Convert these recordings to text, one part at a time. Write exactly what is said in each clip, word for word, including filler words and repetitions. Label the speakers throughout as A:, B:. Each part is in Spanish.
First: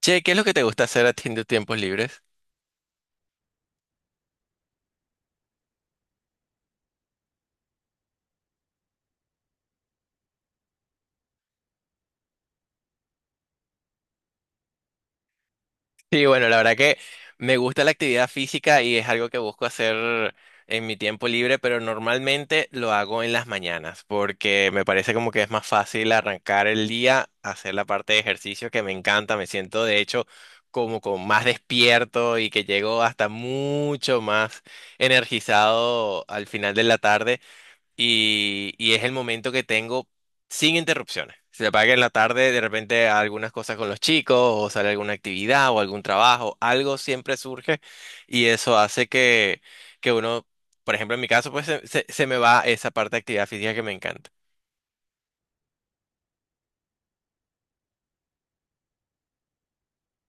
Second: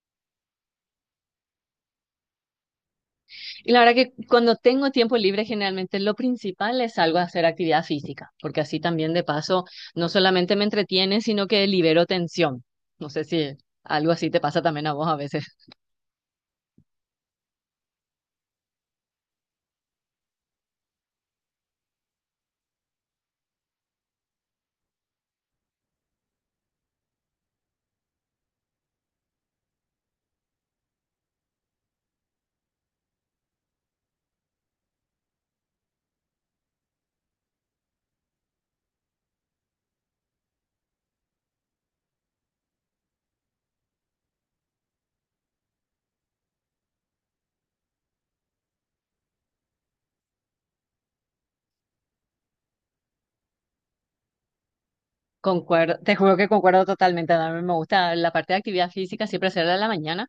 A: Che, ¿qué es lo que te gusta hacer a ti en tus tiempos libres?
B: Y la verdad que cuando tengo tiempo libre, generalmente lo principal es algo a hacer actividad física, porque así también de paso no solamente me entretiene, sino que libero tensión. No sé si algo así te pasa también a vos a veces.
A: Sí, bueno, la verdad que me gusta la actividad física y es algo que busco hacer en mi tiempo libre, pero normalmente lo hago en las mañanas porque me parece como que es más fácil arrancar el día, hacer la parte de ejercicio que me encanta. Me siento de hecho como con más despierto y que llego hasta mucho más energizado al final de la tarde. y, y es el momento que tengo sin interrupciones. Se apaga que en la tarde, de repente algunas cosas con los chicos, o sale alguna actividad o algún trabajo, algo siempre surge y eso hace que, que uno, por ejemplo, en mi caso, pues se, se- se me va esa parte de actividad física que me encanta.
B: Concuerdo, te juro que concuerdo totalmente. A mí me gusta la parte de actividad física siempre hacerla a la mañana,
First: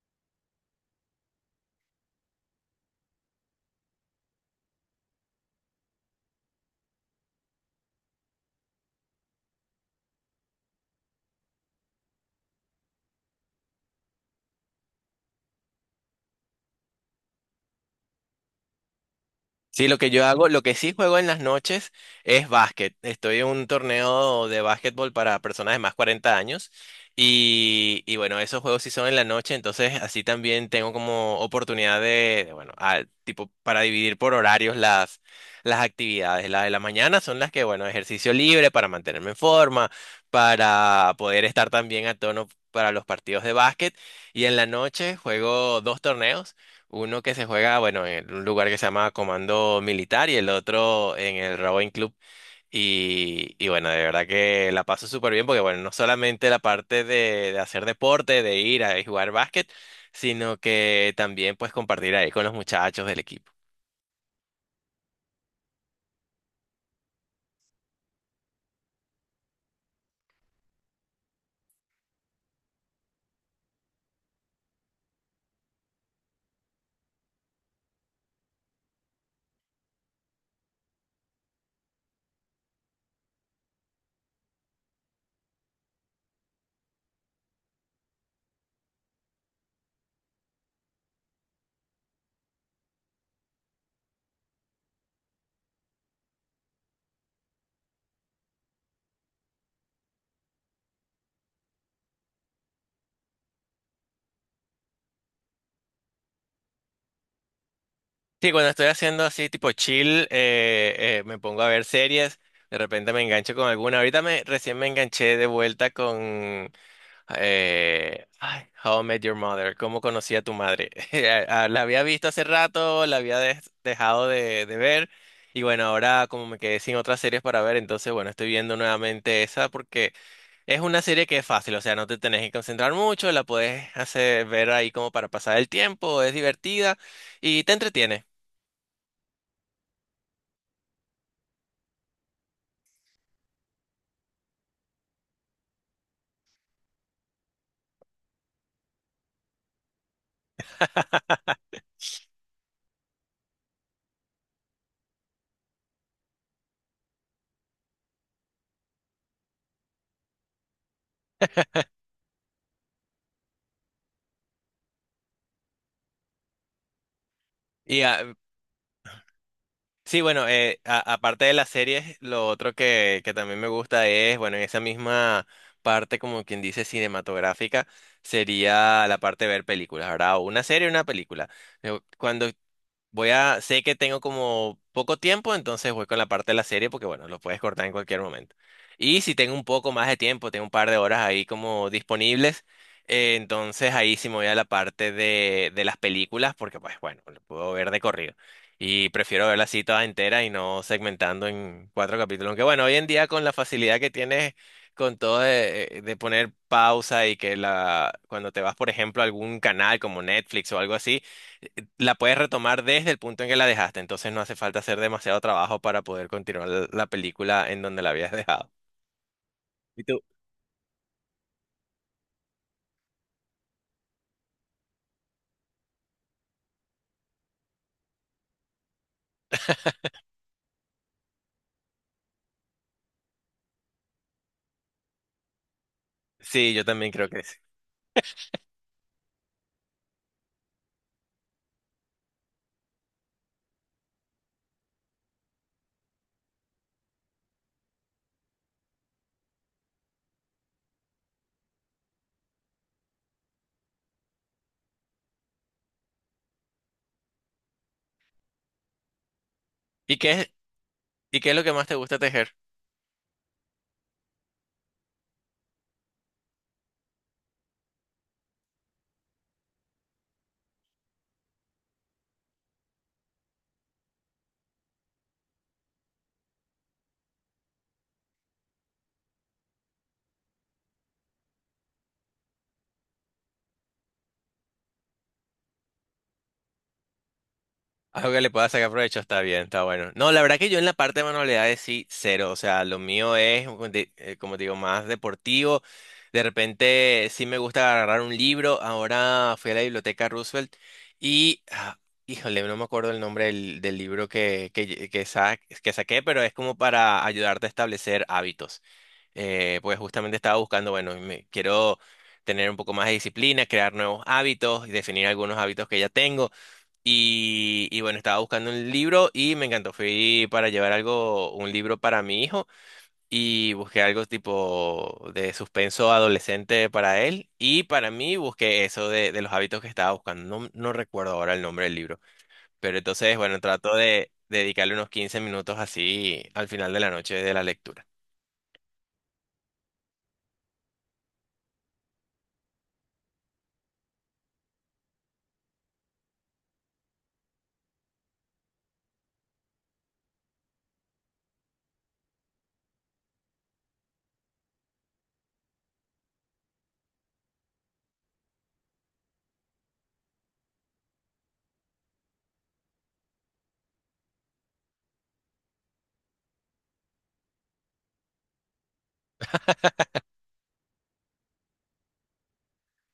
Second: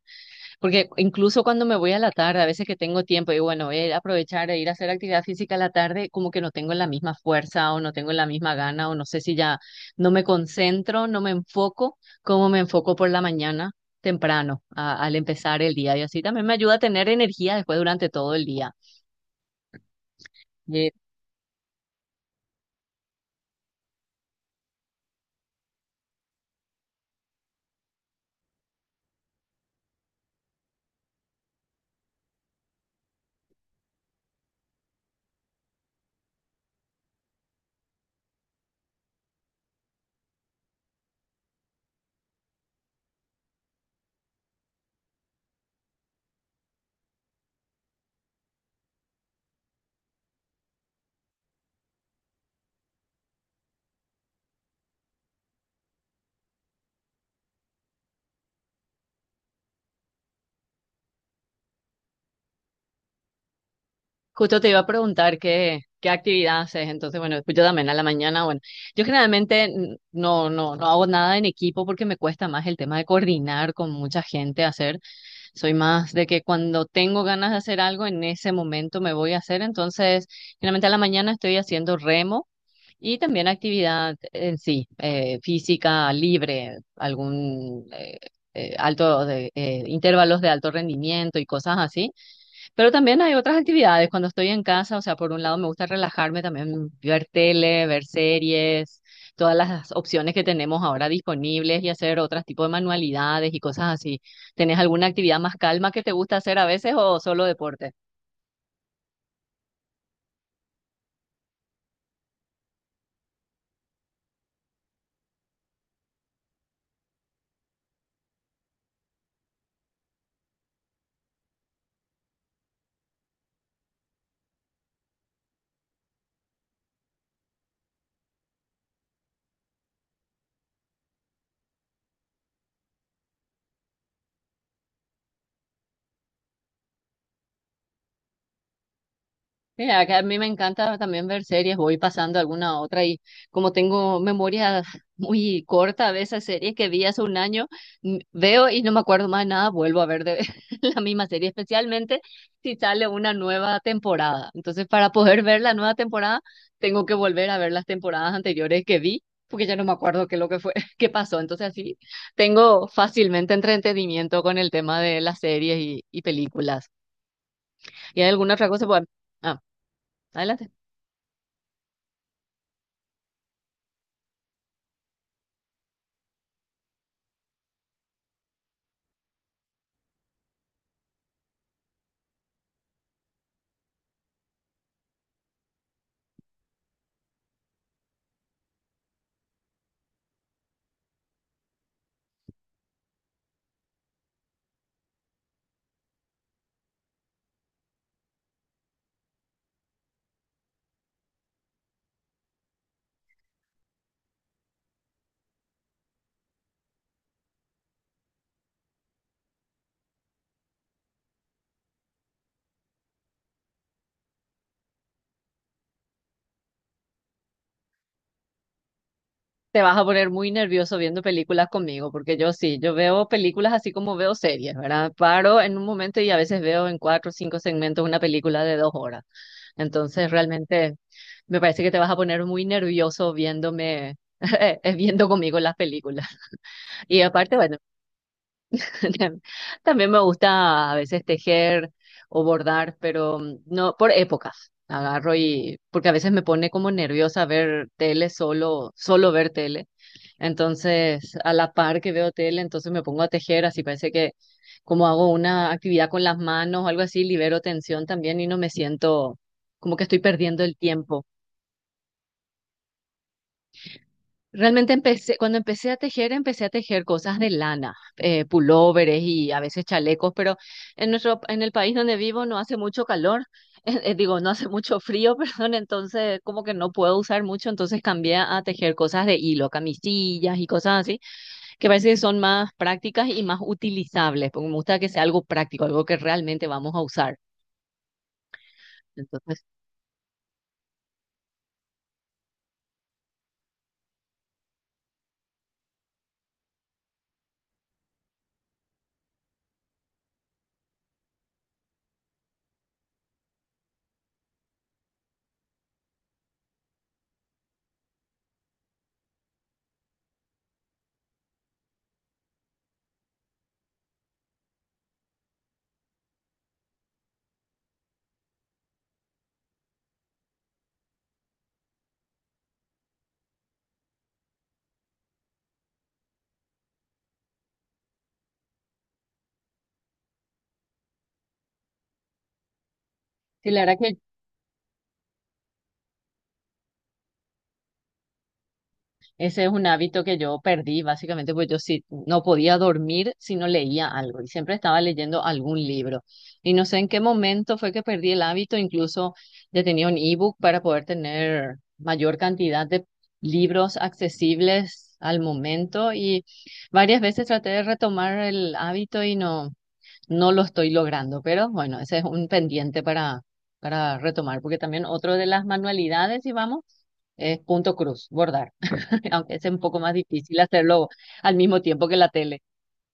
B: porque incluso cuando me voy a la tarde, a veces que tengo tiempo, y bueno, voy a ir a aprovechar e ir a hacer actividad física a la tarde, como que no tengo la misma fuerza o no tengo la misma gana o no sé si ya no me concentro, no me enfoco como me enfoco por la mañana temprano a- al empezar el día. Y así también me ayuda a tener energía después durante todo el día.
A: Sí, lo que yo hago, lo que
B: Y
A: sí juego en las noches es básquet. Estoy en un torneo de básquetbol para personas de más cuarenta años y, y bueno, esos juegos sí son en la noche, entonces así también tengo como oportunidad de, de, bueno, ah, tipo para dividir por horarios las, las actividades. Las de la mañana son las que, bueno, ejercicio libre para mantenerme en forma, para poder estar también a tono para los partidos de básquet y en la noche juego dos torneos. Uno que se juega, bueno, en un lugar que se llama Comando Militar y el otro en el Rowing Club. Y, y bueno, de verdad que la paso súper bien porque, bueno, no solamente la parte de, de hacer deporte, de ir a jugar básquet, sino que también pues compartir ahí con los muchachos del equipo.
B: justo te iba a preguntar qué, qué actividad haces. Entonces, bueno, yo también a la mañana, bueno, yo generalmente n- no, no, no hago nada en equipo porque me cuesta más el tema de coordinar con mucha gente, hacer. Soy más de que cuando tengo ganas de hacer algo, en ese momento me voy a hacer. Entonces, generalmente a la mañana estoy haciendo remo y también actividad en sí, eh, física libre, algún eh, eh, alto de, eh, intervalos de alto rendimiento y cosas así. Pero también hay otras actividades cuando estoy en casa, o sea, por un lado me gusta relajarme, también ver tele, ver series, todas las opciones que tenemos ahora disponibles y hacer otros tipos de manualidades y cosas así. ¿Tenés alguna actividad más calma que te gusta hacer a veces o solo deporte?
A: Sí, cuando estoy haciendo así tipo chill, eh, eh, me pongo a ver series, de repente me engancho con alguna. Ahorita me, recién me enganché de vuelta con... Eh, ay, How I Met Your Mother, ¿cómo conocí a tu madre? Eh, Ah, La había visto hace rato, la había des- dejado de, de ver y bueno, ahora como me quedé sin otras series para ver, entonces bueno, estoy viendo nuevamente esa porque es una serie que es fácil, o sea, no te tenés que concentrar mucho, la puedes hacer ver ahí como para pasar el tiempo, es divertida y te entretiene.
B: Mira, que a mí me encanta también ver series, voy pasando alguna a otra y como tengo memoria muy corta de esas series que vi hace un año, m- veo y no me acuerdo más de nada, vuelvo a ver de la misma serie, especialmente si sale una nueva temporada. Entonces, para poder ver la nueva temporada, tengo que volver a ver las temporadas anteriores que vi, porque ya no me acuerdo qué es lo que fue, qué pasó. Entonces, así tengo fácilmente entretenimiento con el tema de las series y, y películas. ¿Y hay alguna otra cosa? Bueno, ah,
A: Sí, bueno,
B: adelante.
A: eh, a- aparte de las series, lo otro que, que también me gusta es, bueno, en esa misma parte, como quien dice, cinematográfica, sería la parte de ver películas, ¿verdad? O una serie o una película. Yo, Cuando Voy a, Sé que tengo como poco tiempo, entonces voy con la parte de la serie porque bueno, lo puedes cortar en cualquier momento. Y si tengo un poco más de tiempo, tengo un par de horas ahí como disponibles, eh, entonces ahí sí me voy a la parte de, de las películas porque pues bueno, lo puedo ver de corrido. Y prefiero verla así toda entera y no segmentando en cuatro capítulos. Aunque bueno, hoy en día con la facilidad que tienes con todo de, de poner pausa y que la, cuando te vas, por ejemplo, a algún canal como Netflix o algo así, la puedes retomar desde el punto en que la dejaste, entonces no hace falta hacer demasiado trabajo para poder continuar la la película en donde la habías dejado.
B: Te vas
A: ¿Y
B: a
A: tú?
B: poner muy nervioso viendo películas conmigo, porque yo sí, yo veo películas así como veo series, ¿verdad? Paro en un momento y a veces veo en cuatro o cinco segmentos una película de dos horas. Entonces, realmente me parece que te vas a poner muy nervioso viéndome, eh, viendo conmigo las películas.
A: Sí, yo también
B: Y
A: creo que sí.
B: aparte, bueno, también me gusta a veces tejer o bordar, pero mm, no por épocas. Agarro y porque a veces me pone como nerviosa ver tele solo, solo ver tele. Entonces, a la par que veo tele, entonces me pongo a tejer, así parece que como hago una actividad con las manos o algo así, libero tensión también y no me siento como que
A: ¿Y
B: estoy
A: qué es,
B: perdiendo el tiempo.
A: y qué es lo que más te gusta tejer?
B: Realmente empecé, cuando empecé a tejer, empecé a tejer cosas de lana, eh, pulóveres y a veces chalecos, pero en nuestro, en el país donde vivo no hace mucho calor, eh, eh, digo, no hace mucho frío, perdón, entonces como que no puedo usar mucho, entonces cambié a tejer cosas de hilo, camisillas y cosas así, que parece que son más prácticas y más utilizables, porque me gusta que sea algo práctico, algo que realmente vamos a usar.
A: Algo que le pueda sacar provecho está bien,
B: Entonces,
A: está bueno. No, la verdad que yo en la parte de manualidades sí, cero. O sea, lo mío es, como te eh, como te digo, más deportivo. De repente sí me gusta agarrar un libro. Ahora fui a la biblioteca Roosevelt y, ah, híjole, no me acuerdo el nombre del, del libro que, que, lle- que, sa- que saqué, pero es como para ayudarte a establecer hábitos. Eh, pues justamente estaba buscando, bueno, me, quiero tener un poco más de disciplina, crear nuevos hábitos y definir algunos hábitos que ya tengo. Y, y bueno, estaba buscando un libro y me encantó. Fui para llevar algo, un libro para mi hijo y busqué algo tipo de suspenso adolescente para él y para mí busqué eso de, de los hábitos que estaba buscando. No, no recuerdo ahora el nombre del libro, pero entonces, bueno,
B: sí, la
A: trato
B: verdad que
A: de dedicarle unos quince minutos así al final de la noche de la lectura.
B: ese es un hábito que yo perdí, básicamente, porque yo sí no podía dormir si no leía algo y siempre estaba leyendo algún libro. Y no sé en qué momento fue que perdí el hábito, incluso ya tenía un ebook para poder tener mayor cantidad de libros accesibles al momento y varias veces traté de retomar el hábito y no, no lo estoy logrando, pero bueno, ese es un pendiente para, para retomar, porque también otro de las manualidades, si vamos, es punto cruz, bordar. Aunque es un poco más difícil hacerlo al mismo tiempo que la tele.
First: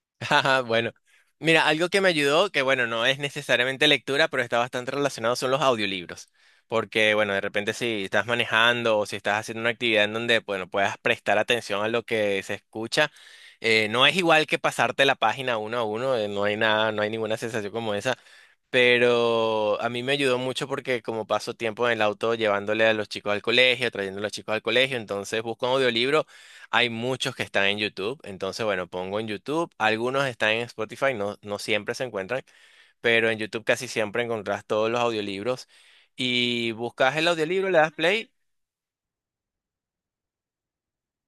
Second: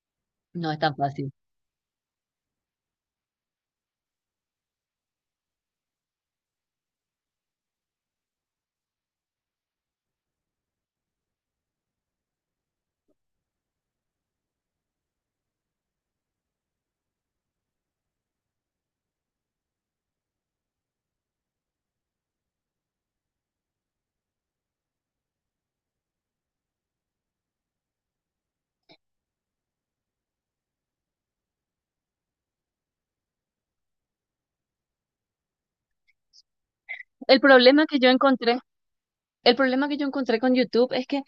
A: Ajá.
B: No es
A: Bueno,
B: tan fácil.
A: mira, algo que me ayudó, que bueno, no es necesariamente lectura, pero está bastante relacionado, son los audiolibros. Porque, bueno, de repente si estás manejando o si estás haciendo una actividad en donde, bueno, puedas prestar atención a lo que se escucha, eh, no es igual que pasarte la página uno a uno, eh, no hay nada, no hay ninguna sensación como esa. Pero a mí me ayudó mucho porque como paso tiempo en el auto llevándole a los chicos al colegio, trayendo a los chicos al colegio, entonces busco un audiolibro. Hay muchos que están en YouTube, entonces bueno, pongo en YouTube, algunos están en Spotify, no, no siempre se encuentran, pero en YouTube casi siempre encontrás todos los audiolibros y buscas el
B: El
A: audiolibro, le
B: problema
A: das
B: que yo
A: play.
B: encontré El problema que yo encontré con YouTube es que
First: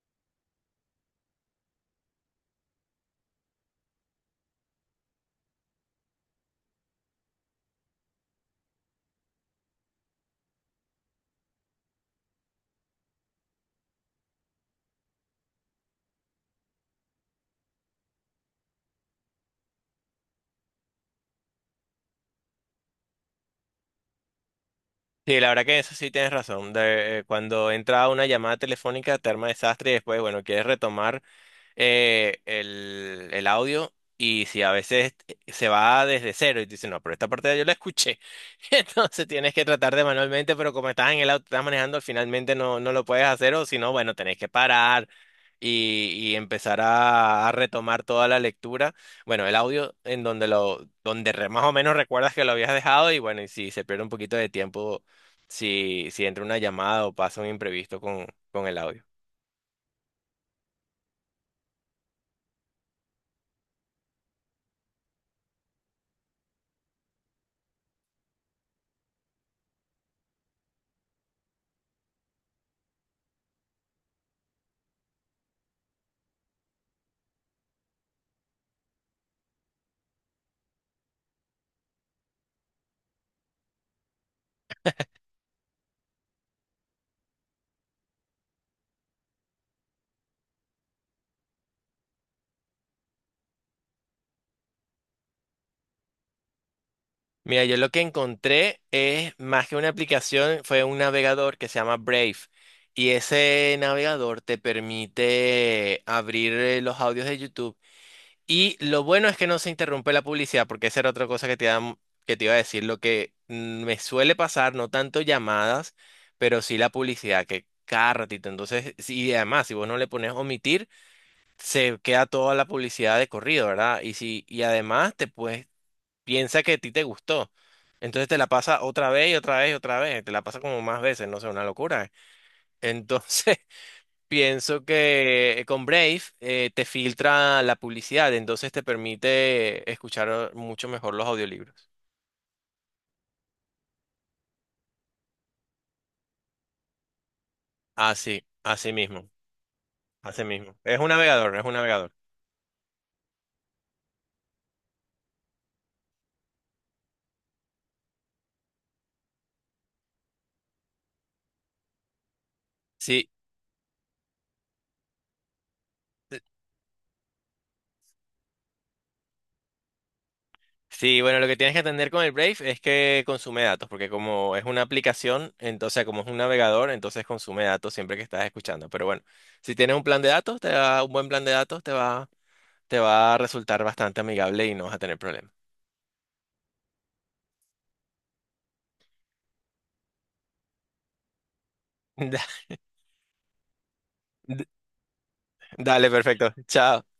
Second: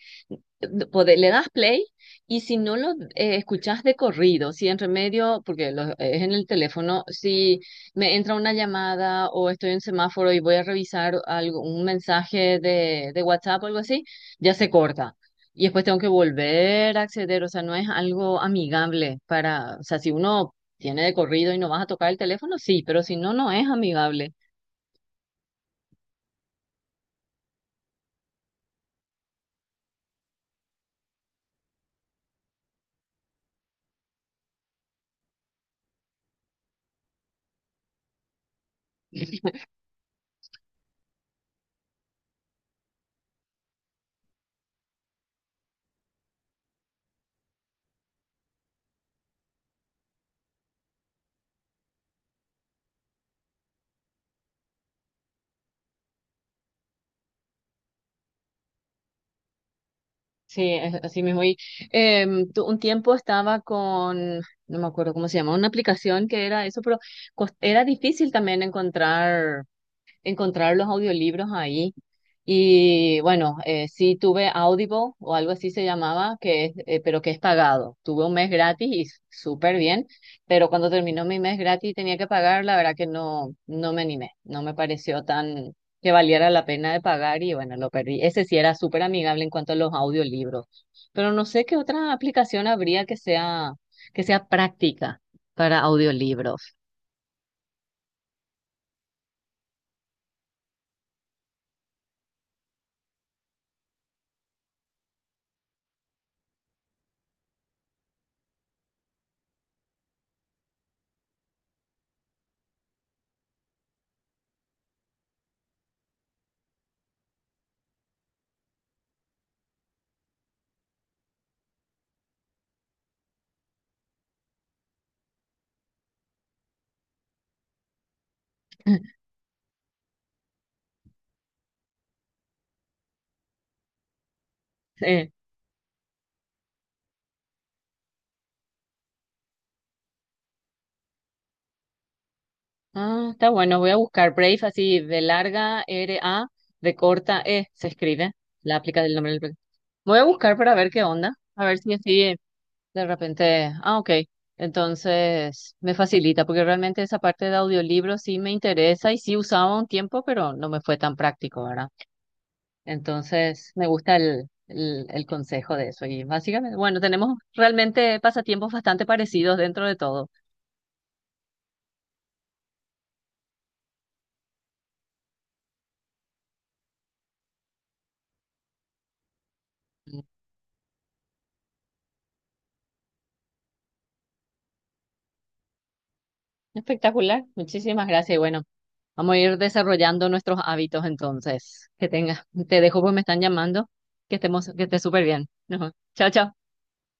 B: pode- le das play y si no lo eh, escuchas de corrido, si en remedio, porque lo- es en el teléfono, si me entra una llamada o estoy en semáforo y voy a revisar algo, un mensaje de, de WhatsApp o algo así, ya se corta. Y después tengo que volver a acceder, o sea, no es algo amigable para, o sea, si uno tiene de corrido y no vas a tocar el teléfono, sí, pero si no, no es amigable.
A: Sí, la verdad que eso sí tienes razón. De- eh, cuando entra una llamada telefónica te arma desastre y después, bueno, quieres retomar eh, el, el audio y si a veces se va desde cero y te dicen, no, pero esta parte yo la escuché. Entonces tienes que tratar de manualmente, pero como estás en el auto, estás manejando, finalmente no, no lo puedes hacer o si no, bueno, tenés que parar y, y empezar a, a retomar toda la lectura. Bueno, el audio en donde lo, donde re- más o menos recuerdas que lo habías dejado y bueno, y si se pierde un poquito de tiempo, si, si entra una llamada o pasa un imprevisto con, con el audio.
B: Sí, es así mismo. Y em, tu- un tiempo estaba con, no me acuerdo cómo se llama, una aplicación que era eso, pero cos- era difícil también encontrar encontrar los audiolibros ahí. Y bueno, eh, sí tuve Audible o algo así se llamaba, que es, eh, pero que es pagado. Tuve un mes gratis y s- súper bien, pero cuando terminó mi mes gratis y tenía que pagar, la verdad que no, no me animé, no me pareció tan que valiera la pena de pagar y bueno, lo perdí. Ese sí era súper amigable en cuanto a los audiolibros, pero no sé qué otra aplicación habría que sea, que sea práctica para audiolibros.
A: Mira, yo lo que encontré es más que una aplicación, fue un navegador que se llama Brave. Y ese navegador te permite abrir eh, los audios de YouTube. Y lo bueno es que no se interrumpe la publicidad, porque esa era otra cosa que te iba, que te iba a decir. Lo que mm, me suele pasar, no tanto llamadas, pero sí la publicidad, que cada ratito. Entonces, sí, y además, si vos no le pones omitir, se queda toda la publicidad de corrido, ¿verdad? Y si, y además te puedes piensa que a ti te gustó. Entonces te la pasa otra vez y otra vez y otra vez. Te la pasa como más veces, no sé, una locura. Entonces pienso que eh, con Brave eh, te filtra la publicidad, entonces te permite escuchar eh, mucho mejor los audiolibros.
B: Ah, está bueno, voy a buscar Brave, así de larga R A, de corta E, se escribe,
A: Así,
B: la
A: así
B: aplica del
A: mismo,
B: nombre del proyecto. Voy a
A: así
B: buscar para
A: mismo.
B: ver
A: Es
B: qué
A: un
B: onda,
A: navegador, es
B: a
A: un
B: ver si
A: navegador.
B: así de repente. Ah, ok, entonces me facilita, porque realmente esa parte de audiolibro sí me interesa y sí usaba un tiempo, pero no me fue tan práctico, ¿verdad?
A: Sí.
B: Entonces me gusta el, el, el consejo de eso y básicamente, bueno, tenemos realmente pasatiempos bastante parecidos dentro de todo.
A: Sí, bueno, lo que tienes que atender con el Brave es que consume datos, porque como es una aplicación, entonces como es un navegador, entonces consume datos siempre que estás escuchando. Pero bueno, si tienes un plan
B: Mm.
A: de datos, te va, un buen plan de datos te va, te va a resultar bastante amigable y no vas a tener problemas.
B: Espectacular, muchísimas gracias y bueno. Vamos a ir desarrollando nuestros hábitos entonces. Que tengas, te dejo porque me están llamando. Que
A: Da-
B: estemos, que estés súper bien. Ajá.
A: Dale,
B: Chao,
A: perfecto.
B: chao.
A: Chao.